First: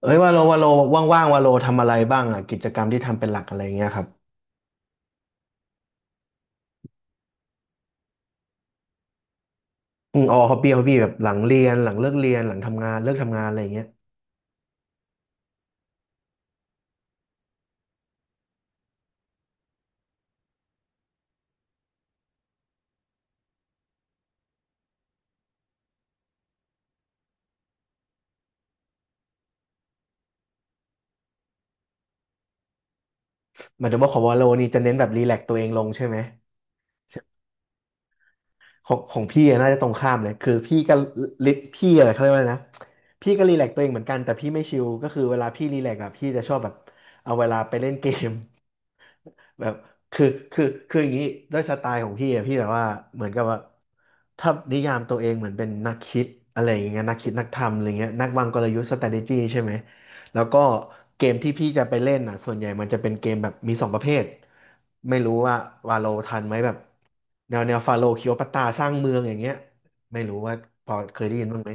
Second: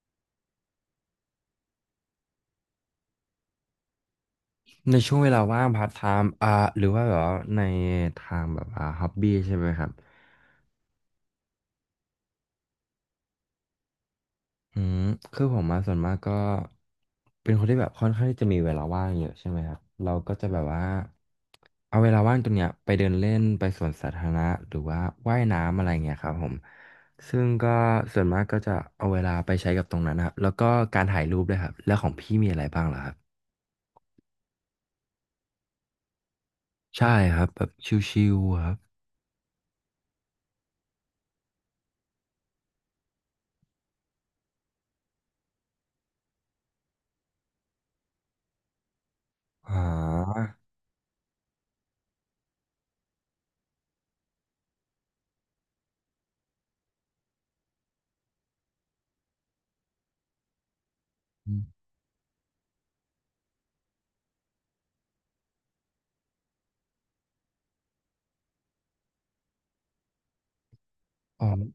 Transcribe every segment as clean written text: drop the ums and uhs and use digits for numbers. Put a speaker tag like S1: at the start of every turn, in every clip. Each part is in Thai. S1: เอ้ยวาโลวาโลว่างๆวาโลทำอะไรบ้างอ่ะกิจกรรมที่ทำเป็นหลักอะไรเงี้ยครับ
S2: ในช่วงเวลาว่างพาร์ทไทม์หรือว่าแบบว่าในทางแบบฮ็อบบี้ใช่ไหมครับ
S1: อืมอ๋อฮอบบี้ฮอบบี้แบบหลังเรียนหลังเลิกเรียนหลังทำงานเลิกทำงานอะไรเงี้ย
S2: อืมคือผมมาส่วนมากก็เป็นคนที่แบบค่อนข้างที่จะมีเวลาว่างเยอะใช่ไหมครับเราก็จะแบบว่าเอาเวลาว่างตรงเนี้ยไปเดินเล่นไปสวนสาธารณะหรือว่าว่ายน้ำอะไรเงี้ยครับผมซึ่งก็ส่วนมากก็จะเอาเวลาไปใช้กับตรงนั้นนะครับแล้วก็การถ่ายรูปด้วยครับแล้วของพี่มีอะไรบ้างเหรอครับ
S1: หมายถึงว่าของวาโลนี่จะเน้นแบบรีแลกซ์ตัวเองลงใช่ไหม
S2: ใช่
S1: ใช่
S2: ครับแบบชิลๆครับ
S1: ของของพี่อะน่าจะตรงข้ามเลยคือพี่ก็ลิพี่อะไรเขาเรียกว่าอะไรนะพี่ก็รีแลกซ์ตัวเองเหมือนกันแต่พี่ไม่ชิลก็คือเวลาพี่รีแลกซ์อ่ะพี่จะชอบแบบเอาเวลาไปเล่นเกม แบบคือ
S2: อ
S1: คือคืออย่างนี้ด้วยสไตล์ของพี่อะพี่แบบว่าเหมือนกับว่าถ้านิยามตัวเองเหมือนเป็นนักคิดอะไรอย่างเงี้ยนักคิดนักทำอะไรเงี้ยนักวางกลยุทธ์ strategy ใช่ไหมแล้วก็เกมที่พี่จะ
S2: อ
S1: ไปเล่นอ่ะส่วนใหญ่มันจะเป็นเกมแบบมีสองประเภทไม่รู้ว่าวาโลทันไหมแบบแนวแนวฟาโลคิโอปัตตาสร้างเมืองอย่างเงี้ยไม่รู้ว่าพอเคยได้ยิ
S2: อ๋อ
S1: นบ้างไหม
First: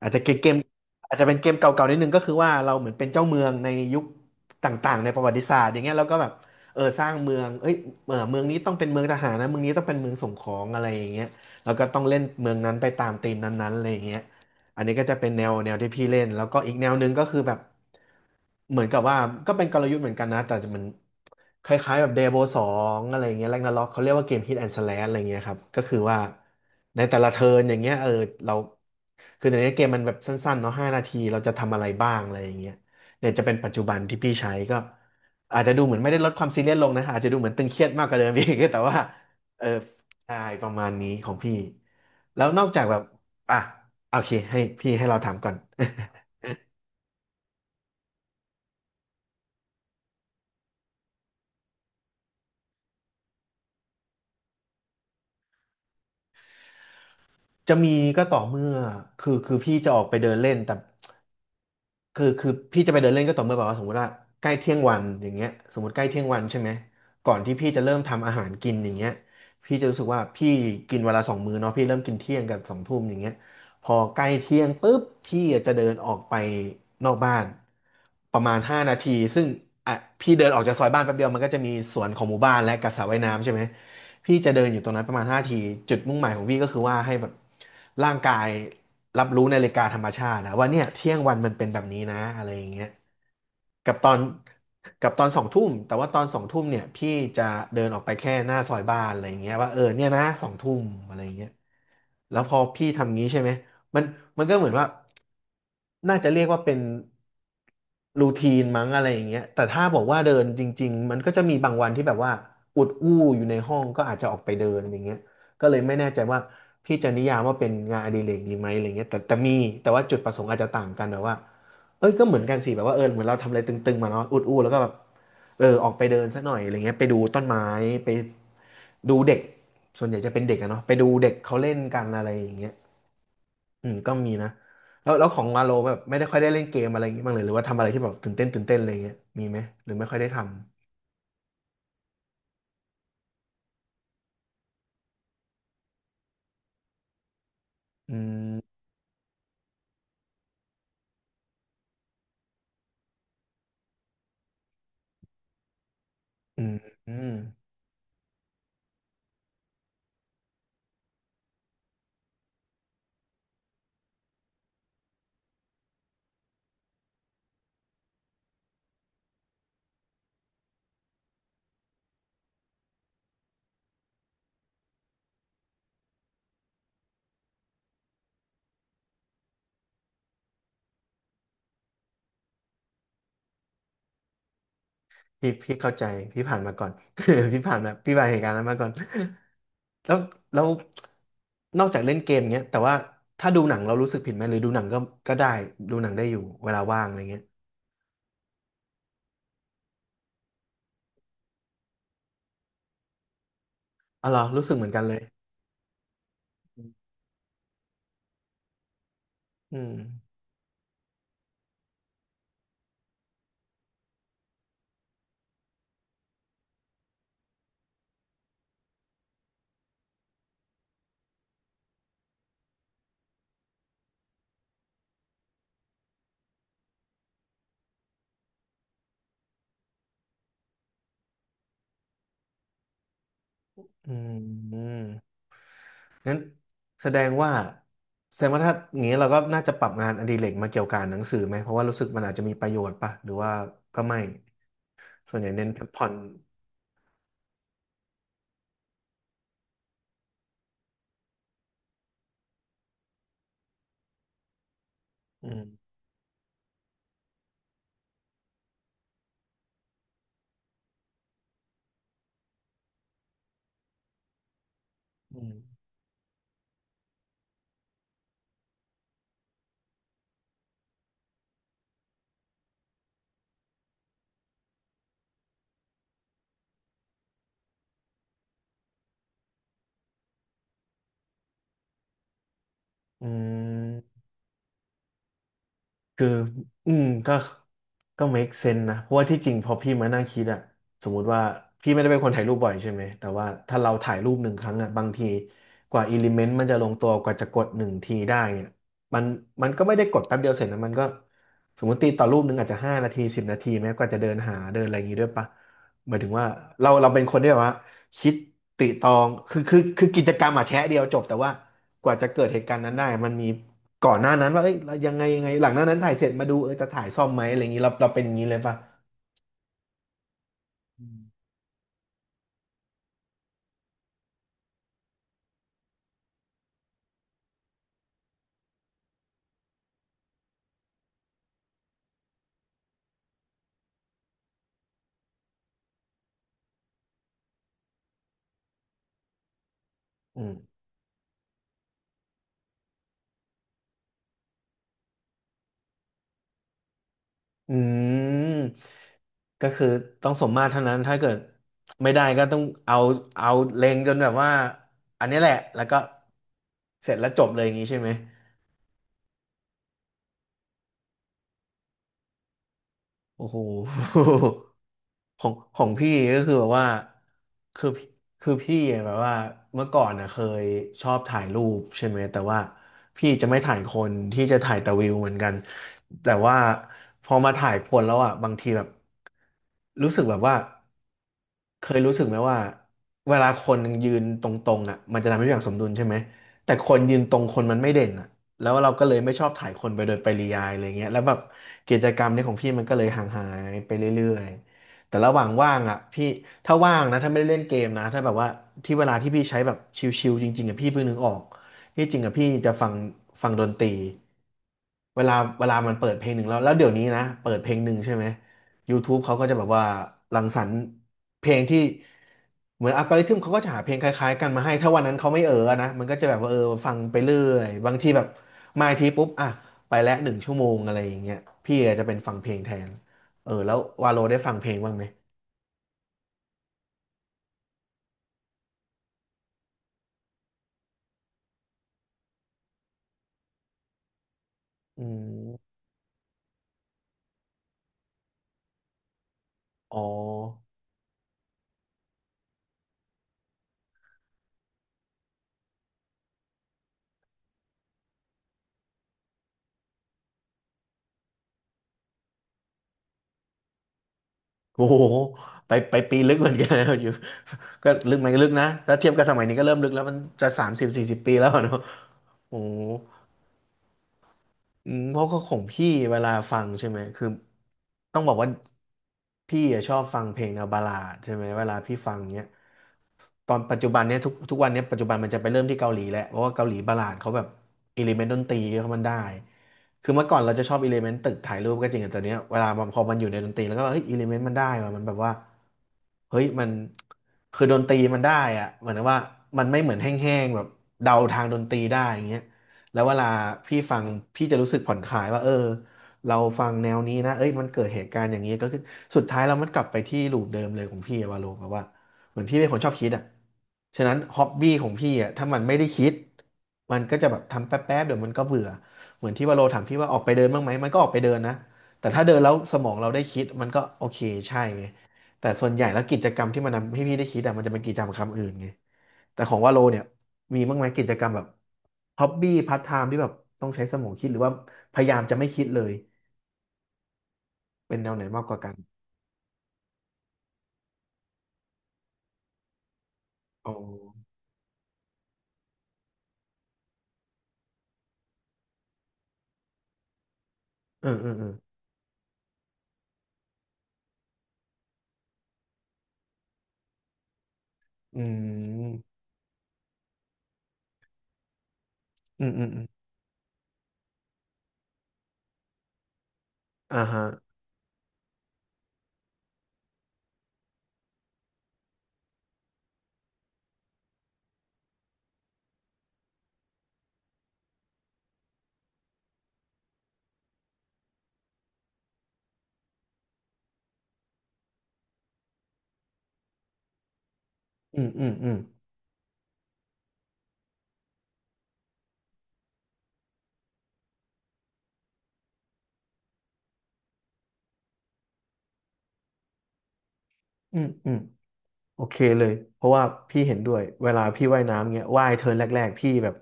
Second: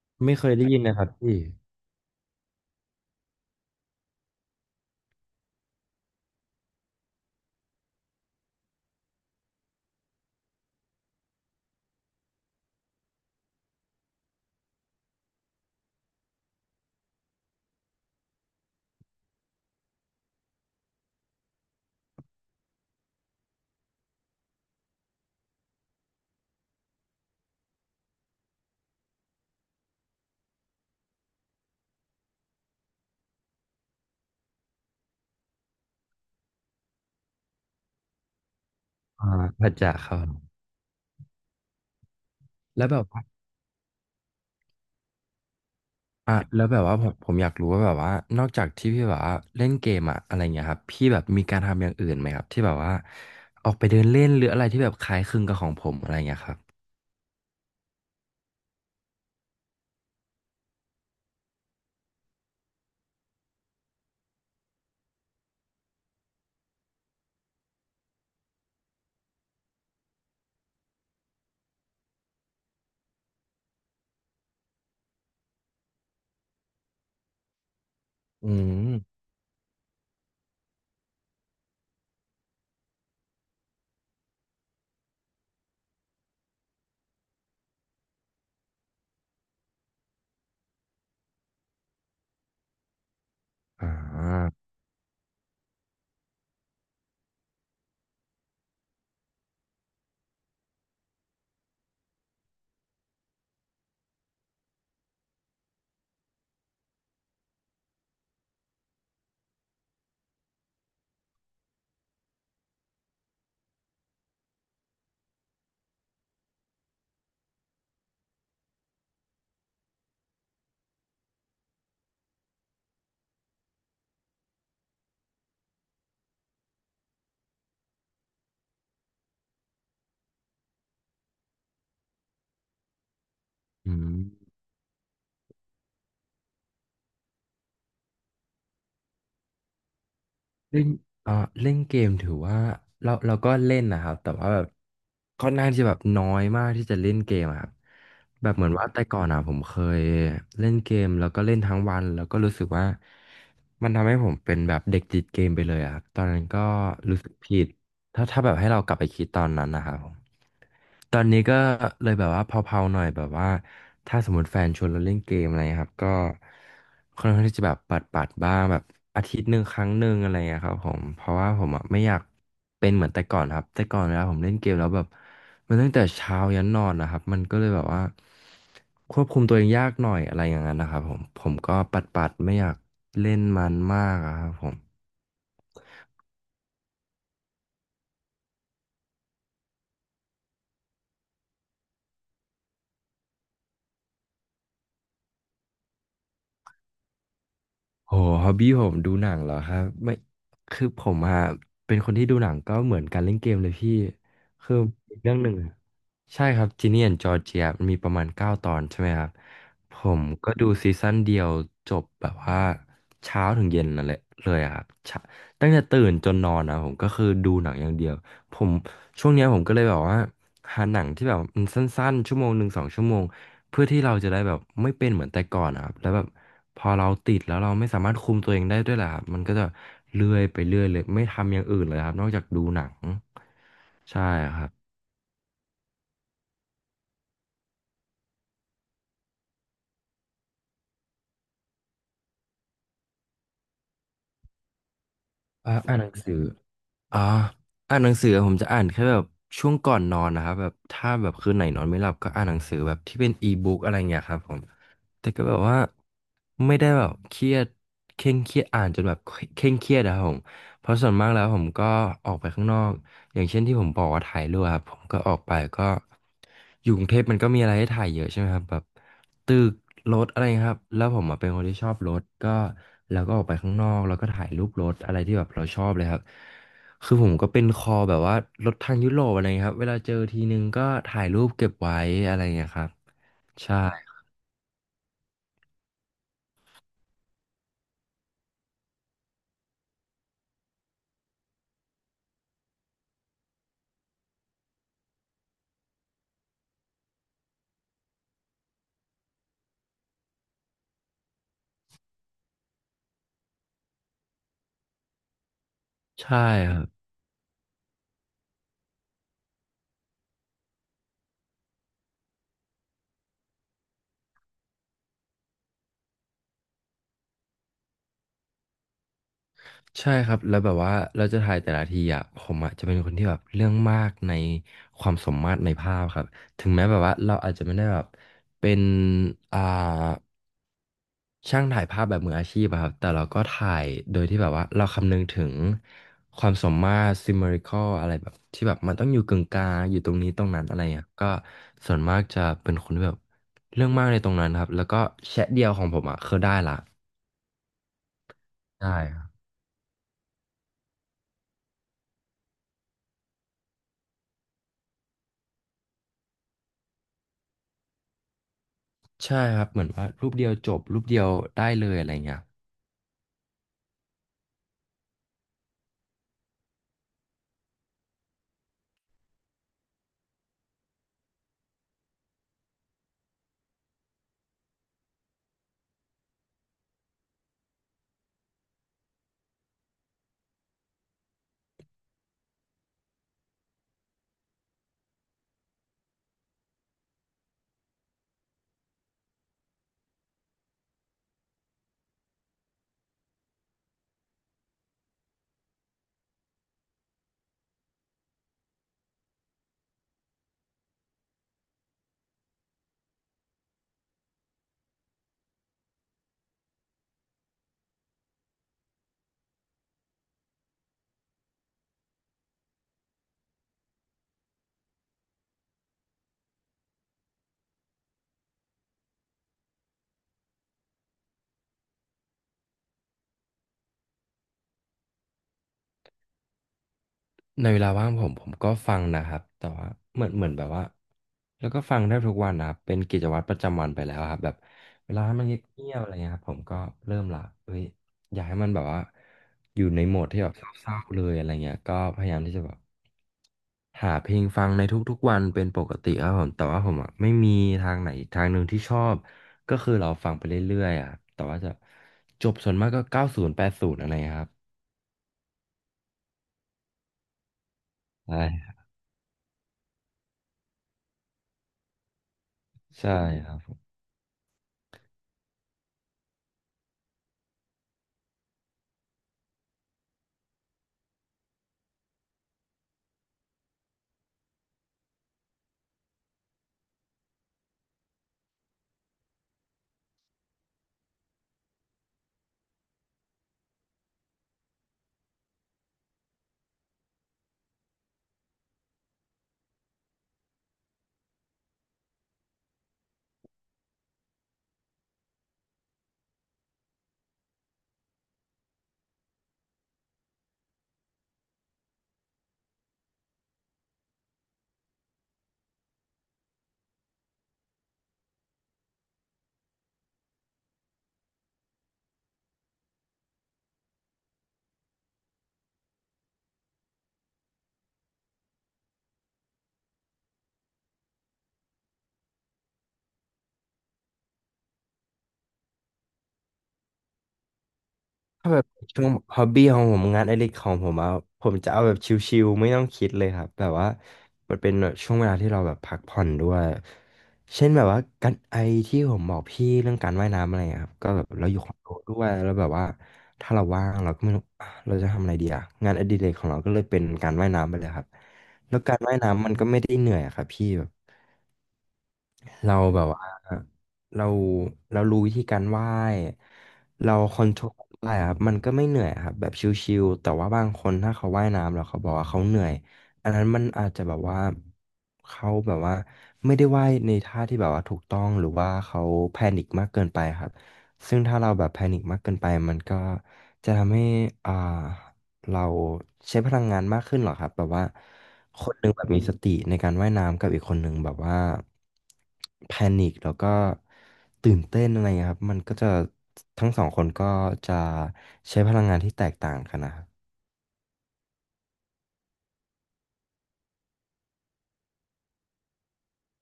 S1: อาจจะเก
S2: ไม่
S1: ม
S2: เค
S1: เก
S2: ย
S1: ม
S2: ได้ยินนะครับ
S1: อาจจะเป็น
S2: พี่
S1: เกมเก่าๆนิดนึงก็คือว่าเราเหมือนเป็นเจ้าเมืองในยุคต่างๆในประวัติศาสตร์อย่างเงี้ยเราก็แบบ เออสร้างเมืองเอ้ยเออเมืองนี้ต้องเป็นเมืองทหารนะเมืองนี้ต้องเป็นเมืองส่งของอะไรอย่างเงี้ยแล้วก็ต้องเล่นเมืองนั้นไปตามธีมนั้นๆอะไรอย่างเงี้ยอันนี้ก็จะเป็นแนวแนวที่พี่เล่นแล้วก็อีกแนวหนึ่งก็คือแบบเหมือนกับว่าก็เป็นกลยุทธ์เหมือนกันนะแต่จะมันคล้ายๆแบบเดโบสองอะไรเงี้ยแรกนาร็อกเขาเรียกว่าเกมฮิตแอนด์สแลชอะไรเงี้ยครับก็คือว่าในแต่ละเทิร์นอย่างเงี้ยเออเราคือในนี้เกมมันแบบสั้นๆเนาะห้านาทีเราจะทำอะไรบ้างอะไรอย่างเงี้ยเนี่ยจะเป็นปัจจุบันที่พี่ใช้ก็ อาจจะดูเหมือนไม่ได้ลดความซีเรียสลงนะอาจจะดูเหมือนตึงเครียดมากกว่าเดิมอีก แต่ว่า
S2: อ่า
S1: เออ
S2: ผัดจะครับ
S1: ใช่ประมาณนี้ของพี่แล้วนอกจาก
S2: แล้ว
S1: แบ
S2: แบ
S1: บ
S2: บว่า
S1: อ่ะโอเคให้พี่ให้เราถามก่อน
S2: แล้วแบบว่าผมอยากรู้ว่าแบบว่านอกจากที่พี่แบบว่าเล่นเกมอะอะไรเงี้ยครับพี่แบบมีการทำอย่างอื่นไหมครับที่แบบว่าออกไปเดินเล่นหรืออะไรที่แบบคล้ายคลึงกับของผมอะไรเงี้ยครับ
S1: จะมีก็ต่อเมื่อคือพี่จะออกไปเดินเล่นแต่คือพี่จะไปเดินเล่นก็ต่อเมื่อแบบว่าสมมติว่าใกล้เที่ยงวันอย่างเงี้ยสมมติใกล้เที่ยงวันใช่ไหมก่อนที่พี่จะเริ่มทำอาหารกินอย่างเงี้ยพี่จะรู้สึกว่าพี่กินเวนลาสองมื้อเนาะพี่เริ่มกินเที่ยงกับสองทุ่มอย่างเงี้ย พอใกล้เที่ยงปุ๊บพี่จะเดินออกไปนอกบ้านประมา
S2: อื
S1: ณ5
S2: ม
S1: นาทีซึ่งอ่ะพี่เดินออกจากซอยบ้านแป๊บเดียวมันก็จะมีสวนของหมู่บ้านและกับสระว่ายน้ำใช่ไหมพี่จะเดินอยู่ตรงนั้นประมาณห้านาทีจุดมุ่งหมายของพี่ก็คือว่าให้แบบร่างกายรับรู้นาฬิกาธรรมชาตินะว่าเนี่ยเที่ยงวันมันเป็นแบบนี้นะอะไรอย่างเงี้ย
S2: อ่า
S1: กับตอนกับตอนสองทุ่มแต่ว่าตอนสองทุ่มเนี่ยพี่จะเดินออกไปแค่หน้าซอยบ้านอะไรอย่างเงี้ยว่าเออเนี่ยนะสองทุ่มอะไรอย่างเงี้ยแล้วพอพี่ทำงี้ใช่ไหม มันมันก็เหมือนว่าน่าจะเรียกว่าเป็นรูทีนมั้งอะไรอย่างเงี้ยแต่ถ้าบอกว่าเดินจริงๆมันก็จะมีบางวันที่แบบว่าอุดอู้อยู่ในห้องก็อาจจะออกไปเดินอย่างเงี้ยก็เลยไม่แน่ใจว่าพี่จะนิยามว่าเป็นงานอดิเรกดีไหมอะไรเงี้ยแต่มีแต่ว่าจุดประสงค์อาจจะต่างกันแบบว่าเอ้ยก็เหมือนกันสิแบบว่าเออเหมือนเราทำอะไรตึงๆมาเนาะอุดอู้แล้วก็แบบเออออกไปเดินสักหน่อยอะไรเงี้ยไปดูต้นไม้ไปดูเด็กส่วนใหญ่จะเป็นเด็กอะเนาะไปดูเด็กเขาเล่นกันอะไรอย่างเงี้ย อื
S2: อื
S1: มก็มีนะ
S2: ม
S1: แล้วของวาโลแบบไม่ได้ค่อยได้เล่นเกมอะไรอย่างงี้บ้างเลยหรือว่าทำอะไรที่แบบตื่นเต้นตื่นเต้นอะไรเงี้ยมีไหมหรือไม่ค่อยได้ทำ
S2: เล่นเอ่อเล่นเกมถือว่าเราก็เล่นนะครับแต่ว่าแบบค่อนข้างที่จะแบบน้อยมากที่จะเล่นเกมอะครับ
S1: อื
S2: แบบเหมือน
S1: ม
S2: ว่าแต่ก่อนอ่ะผมเคยเล่นเกมแล้วก็เล่นทั้งวันแล้วก็รู้สึกว่ามันทำให้ผมเป็นแบบเด็กติดเกมไปเลยอะครับตอนนั้นก็
S1: อืมอื
S2: รู้สึ
S1: ม
S2: กผิด ถ้าแบบให้เรากลับไปคิดตอนนั้นนะครับผมตอนนี้ก็เลยแบบว่าเผาๆหน่อยแบบว่าถ้าสมมติแฟนชวนเราเล่นเกมอะไรครับก็ค่อนข้างที่จะแบบปัดๆบ้างแบบอาทิตย์หนึ่งครั้งหนึ่งอะไรอย่างเงี้ยครับผมเพราะว่าผมอ่ะไม่อยากเป็นเหมือนแต่ก่อนครับแต่ก่อนเวลาผมเล่นเกมแล้วแบบมันตั้งแต่เช้ายันนอนนะครับมันก็เลยแบบว่าควบคุมตัวเองยากหน่อยอะไรอย่างนั้นนะครับผมก็ปัดๆไม่อยากเล่นมันมากอะครับผม
S1: พี่เข้าใจพี่ผ่านมาก่อน พี่ผ่านมาพี่ผ่านเหตุการณ์นั้นมาก่อนแล้วแล้วนอกจากเล่นเกมเงี้ยแต่ว่าถ้าดูหนังเรารู้สึกผิดไหมหรือดูหนังก็ได้ดูหนังได้อยู่เวลาว่างอะไรเงี้ย
S2: โหฮอบบี้ผมดูหนังเหรอครับไม่คือผมอะเป็นคนที่ดูหนังก็เหมือนการเล่นเกมเลยพี่
S1: อ๋อเหรอรู้สึ
S2: คือ
S1: กเหมือนกันเลย
S2: เรื่องหนึ่งอะใช่ครับจีเนียนจอร์เจียมันมีประมาณเก้าตอนใช่ไหมครับ
S1: อืม
S2: ผมก็ดูซีซั่นเดียวจบแบบว่าเช้าถึงเย็นนั่นแหละเลยอะครับเช้าตั้งแต่ตื่นจนนอนนะผมก็คือดูหนังอย่างเดียวผมช่วงเนี้ยผมก็เลยแบบว่าหาหนังที่แบบมันสั้นๆชั่วโมงหนึ่ง2 ชั่วโมง เพื่อที่เราจะได้แบบไม่เป็นเหมือนแต่ก่อนนะครับแล้วแบบพอเราติดแล้วเราไม่สามารถคุมตัวเองได้ด้วยแหละครับมันก็จะเลื่อยไปเรื่อยเลยไม่ทำอย่างอื่นเลยครับนอกจากดูหนัง
S1: อื
S2: ใช่ครับ
S1: ม งั้นแสดงว่าแสดงว่าถ้าอย่างนี้เราก็น่าจะปรับงานอดิเรกมาเกี่ยวกับหนังสือไหมเพราะว่ารู้สึกมันอาจจะมีประโยชน์ป่ะหรือว่าก็ไม่ส่วนใหญ่เน้นพัก
S2: อ่านห
S1: ผ่
S2: นั
S1: อน
S2: งสือ อ่าอ่านหนังสือผมจะอ่านแค่แบบช่วงก่อนนอนนะครับแบบถ้าแบบคืนไหนนอนไม่หลับก็อ่านหนังสือแบบที่เป็นอีบุ๊กอะไรเงี้ยครับผมแต่ก็
S1: อื
S2: แบบ
S1: ม
S2: ว่าไม่ได้แบบเคร่งเครียดอ่านจนแบบเคร่งเครียดนะครับผมเพราะส่วนมากแล้วผมก็ออกไปข้างนอกอย่างเช่นที่ผมบอกว่าถ่ายรูปครับผมก็ออก
S1: อืม
S2: ไปก็อยู่กรุงเทพมันก็มีอะไรให้ถ่ายเยอะใช่ไหมครับแบบตึกรถอะไรครับแล้วผมอะเป็นคนที่ชอบรถก็แล้วก็ออกไปข้างนอกแล้วก็ถ่ายรูปรถอะไรที่แบบเราชอบเลยครับ คือผมก็เป็นคอแบบว่ารถทางยุโรปอะไรเงี้ยครับ เวลาเจอทีนึงก็ถ่ายรูปเก็บไว้อะไรเงี้ยครับ
S1: อื
S2: ใช่
S1: ม คืออืมก็ก็ make sense นะเพราะว่าที่จริงพอพี่มานั่งคิดอะสมมุติว่าพี่ไม่ได้เป็นคนถ่ายรูปบ่อยใช่ไหมแต่ว่าถ้าเราถ่ายรูปหนึ่งครั้งอะบางทีกว่าอิเลเมนต์มันจะลงตัวกว่าจะกดหนึ่งทีได้เนี่ยมันมันก็ไม่ได้กดแป๊บเดียวเสร็จนะมันก็สมมติตีต่อรูปหนึ่งอาจจะ5 นาที 10 นาทีแม้กว่าจะเดินหาเดินอะไรอย่างงี้ด้วยปะหมายถึง
S2: ใช่
S1: ว่า
S2: ครับ
S1: เราเป็นคนที่แบบว่าคิดติตรองคือกิจกรรมอะแชะเดียวจบแต่ว่ากว่าจะเกิดเหตุการณ์นั้นได้มันมี ก่อนหน้านั้นว่าเอ้ยเรายังไงยังไงหลังหน้านั้นถ่ายเสร็จมาดูเออจะถ่ายซ่อมไหมอะไรอย่างนี้เราเป็นอย่างนี้เลยป่ะ
S2: ใช่ครับ แล้วแบบว่าเราจะถ่ายแต่ละทีอ่ะผมอ่ะจะเป็นคนที่แบบเรื่องมากในความสมมาตรในภาพครับ ถึงแม้แบบว่าเราอาจจะไม่ได้แบบเป็นอ่า ช่างถ่ายภาพแบบมืออาชีพอะครับแต่เราก็ถ่ายโดยที่แบบว่าเราคำนึงถึงความสมมาตร symmetrical อะไรแบบที่แบบมันต้องอยู่กึ่งกลางอยู่ตรงนี้
S1: อื
S2: ตรง
S1: ม
S2: นั้นอะไรเงี้ยก็ส่วนมากจะเป็นคนที่แบบเรื่องมากในตรงนั้นครับแล้วก็แชะเดียวของผมอะคือได้ละ
S1: อืม
S2: ได้ครับ
S1: ก็คือต้องสมมาตรเท่านั้นถ้าเกิดไม่ได้ก็ต้องเอาเล็งจนแบบว่าอันนี้แหละแล้วก็เสร็จแล้วจบเลยอย่างนี้ใช่ไหม
S2: ใช่ครับเหมือนว่ารูปเดียวจบรูปเดียวได้เลยอะไรเงี้ย
S1: โอ้โห ของของพี่ก็คือแบบว่าคือคือพี่แบบว่า เมื่อก่อนนะเคยชอบถ่ายรูปใช่ไหมแต่ว่าพี่จะไม่ถ่ายคนที่จะถ่ายแต่วิวเหมือนกันแต่ว่าพอมาถ่ายคนแล้วอ่ะบางทีแบบรู้สึกแบบว่าเคยรู้สึกไหมว่าเวลาคนยืนตรงๆอ่ะมันจะทำให้ทุกอย่างสมดุลใช่ไหมแต่คนยืนตรงคนมันไม่เด่นอ่ะ แล้วเราก็เลยไม่ชอบถ่ายคนไปโดยปริยายอะไรเงี้ยแล้วแบบกิจกรรมนี้ของพี่มันก็เลยห่างหายไปเรื่อยๆแต่ระหว่างว่างอ่ะพี่ถ้าว่างนะถ้าไม่ได้เล่นเกมนะถ้าแบบว่าที่เวลาที่พี่ใช้แบบชิลๆจริงๆอ่ะพี่เพิ่งนึกออกที่จริงอ่ะพี่จะฟังดนตรีเวลามันเปิดเพลงหนึ่งแล้วเดี๋ยวนี้นะเปิดเพลงหนึ่งใช่ไหม YouTube เขาก็จะแบบว่ารังสรรค์เพลงที่เหมือนอัลกอริทึมเขาก็จะหาเพลงคล้ายๆกันมาให้ถ้าวันนั้นเขาไม่เออนะมันก็จะแบบว่าเออฟังไปเรื่อยบางทีแบบมาอีกทีปุ๊บอ่ะไปแล้ว1 ชั่วโมงอะไรอย่างเงี้ยพี่อาจจะเป็นฟังเพลงแทนเออแล้ววาโลได้ฟังเพลงบ้างไหม
S2: ในเวลาว่างผมก็ฟังนะครับแต่ว่าเหมือนแบบว่าแล้วก็ฟังได้ทุกวันนะครับเป็นกิจวัตรประจำวันไปแล้วครับแบบ
S1: อื
S2: เวลามันเ
S1: ม
S2: งียบๆอะไรเงี้ยครับผมก็เริ่มละเอ้ยอยากให้มันแบบว่าอยู่
S1: อ๋อ
S2: ในโหมดที่แบบเศร้าๆเลยอะไรเงี้ยก็พยายามที่จะแบบหาเพลงฟังในทุกๆวันเป็นปกติครับผมแต่ว่าผมอ่ะไม่มีทางไหนอีกทางหนึ่งที่ชอบก็คือเราฟังไปเรื่อยๆอ่ะแต่ว่าจะจบส่วนมากก็90 80อะไรเงี้ยครับ
S1: โอ้โหไปปีลึกเหมือนกันนะอยู่ ก็ลึกไหมก็
S2: ใช่
S1: ลึกนะแล้วเทียบกับสมัยนี้ก็เริ่มลึกแล้วมันจะ30-40 ปีแล้วอะเนาะโอ้โ
S2: ใช่
S1: ห
S2: ครับ
S1: อืมเพราะก็ของพี่เวลาฟังใช่ไหมคือต้องบอกว่าพี่อะชอบฟังเพลงแนวบัลลาดใช่ไหมเวลาพี่ฟังเนี้ยตอนปัจจุบันเนี้ยทุกทุกวันเนี้ยปัจจุบันมันจะไปเริ่มที่เกาหลีแหละเพราะว่าเกาหลีบัลลาดเขาแบบอิเลเมนต์ดนตรีเขามันได้คือเมื่อก่อนเราจะชอบอิเลเมนต์ตึกถ่ายรูปก็จริงแต่ตอนเนี้ยเวลามันพอมันอยู่ในดนตรีแล้วก็แบบเฮ้ยอิเลเมนต์มันได้ว่ะมันแบบว่าเฮ้ยมันคือดนตรีมันได้อะเหมือนว่ามันไม่เหมือนแห้งๆแบบเดาทางดนตรีได้อย่างเงี้ย แล้วเวลาพี่ฟังพี่จะรู้สึกผ่อนคลายว่าเออเราฟังแนวนี้นะเอ้ยมันเกิดเหตุการณ์อย่างนี้ก็ขึ้นสุดท้ายแรามันกลับไปที่ลูปเดิมเลยของพี่อะว่าโลแบบว่าเหมือนพี่เป็นคนชอบคิดอ่ะฉะนั้นฮอบบี้ของพี่อ่ะถ้ามันไม่ได้คิดมันก็จะแบบทำแป๊บๆเดี๋ยวมันก็เบื่อเหมือนที่ว่าโลถามพี่ว่าออกไปเดินบ้างไหมมันก็ออกไปเดินนะแต่ถ้าเดินแล้วสมองเราได้คิดมันก็โอเคใช่ไงแต่ส่วนใหญ่แล้วกิจกรรมที่มันทำให้พี่ได้คิดอ่ะมันจะเป็นกิจกรรมคำอื่นไงแต่ของว่าโลเนี่ย มีบ้างไหมกิจกรรมแบบฮอบบี้พาร์ทไทม์ที่แบบต้องใช้สมองคิดหรือว่าพยายามจะไม่คิดเลยเป็นแนวไหนมาก
S2: ถ้า
S1: ก
S2: แบ
S1: ว่า
S2: บ
S1: กัน
S2: ช่วงฮอบบี้ของผมงานอดิเรกของผมอะผมจะเอาแบบชิลๆไม่ต้องคิดเลยครับแบ
S1: อ๋
S2: บ
S1: อ
S2: ว่ามันเป็นแบบช่วงเวลาที่เราแบบพักผ่อนด้วยเช่นแบบว่าการไอที่ผมบอกพี่เรื่องการว่ายน้ำอะไรอะครับ
S1: เอ
S2: ก็
S1: อ
S2: แบ
S1: เอ
S2: บ
S1: อเอ
S2: เรา
S1: อ
S2: อยู่คอนโดด้วยแล้วแบบว่าถ้าเราว่างเราก็ไม่รู้อ่ะเราจะทำอะไรดีอะงานอดิเรกของเราก็เลยเป็นการว่ายน้ำไปเลยครับ
S1: อื
S2: แล้วการ
S1: ม
S2: ว่ายน้ำมันก็ไม่ได้เหนื่อยอะครับพี่
S1: อืมอืม
S2: เรา
S1: อืม
S2: แบบว่าเราเรารู้วิธีการไหว้
S1: อ่า
S2: เรา
S1: ฮะ
S2: คอนโทรลไหว้อะครับมันก็ไม่เหนื่อยครับแบบชิลๆแต่ว่าบางคนถ้าเขาว่ายน้ำแล้วเขาบอกว่าเขาเหนื่อยอันนั้นมันอาจจะแบบว่าเขาแบบว่าไม่ได้ว่ายในท่าที่แบบว่าถูกต้องหรือว่าเขาแพนิคมากเกินไปครับซึ่งถ้าเราแบบแพนิคมากเกินไปมันก็จะทำให้อ่า เราใช้พลังงานมากขึ้นเหรอครับแบบว่า
S1: อืมอืมอืม
S2: คนหนึ่งแบบมีสติในการว่ายน้ำกับอีกคนหนึ่งแบบว่าแพนิคแล้วก็ตื่นเต้นอะไรเงี้ยครับมันก็จะทั้งสองคนก็จะใช้พลังงานที่แตกต่างกันนะครับ
S1: อืมอืม โอเคเลย เพราะว่าพี่เห็นด้วย เวลาพี่ว่ายน้ำเงี้ยว่ายเทิร์นแรกๆ พี่แบบ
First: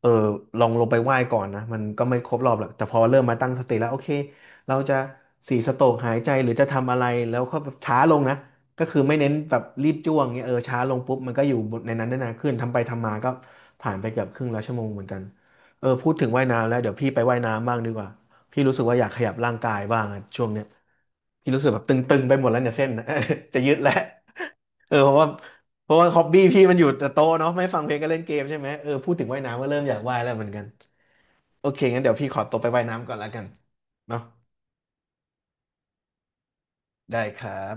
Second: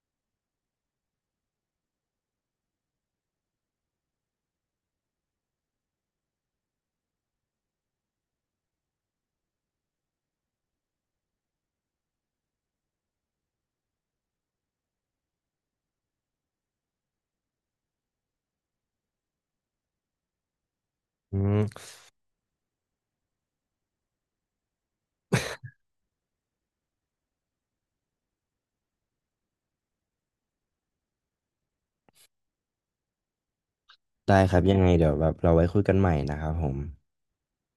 S1: เออลองลงไปว่ายก่อนนะ มันก็ไม่ครบรอบหรอกแต่พอเริ่มมาตั้งสติแล้วโอเค เราจะ4 สโตรกหายใจหรือจะทำอะไรแล้วก็แบบช้าลงนะ ก็คือไม่เน้นแบบรีบจ้วงเงี้ยเออช้าลงปุ๊บมันก็อยู่ในนั้นได้นานขึ้นทำไปทำมาก็ผ่านไปเกือบครึ่งแล้วชั่วโมงเหมือนกันเออพูดถึงว่ายน้ำแล้วเดี๋ยวพี่ไปว่ายน้ำบ้างดีกว่าพี่รู้สึกว่าอยากขยับร่างกายบ้างอะช่วงเนี้ย
S2: อื
S1: พี่
S2: ม
S1: รู้สึกแบบตึงๆไปหมดแล้วเนี่ยเส้นนะ จะยืดแล้ว เออเพราะว่าฮอบบี้พี่มันอยู่แต่โต๊ะเนาะไม่ฟังเพลงก็เล่นเกมใช่ไหมเออพูดถึงว่ายน้ำก็เริ่มอยากว่ายแล้วเหมือนกันโอเคงั้นเดี๋ยวพี่ขอตัวไปว่ายน้ำก่อนแล้วกันเนาะ
S2: ได้ครับยังไงเดี๋ยวแบบเราไว้คุยกันใหม่นะครับผม
S1: ได้ครับ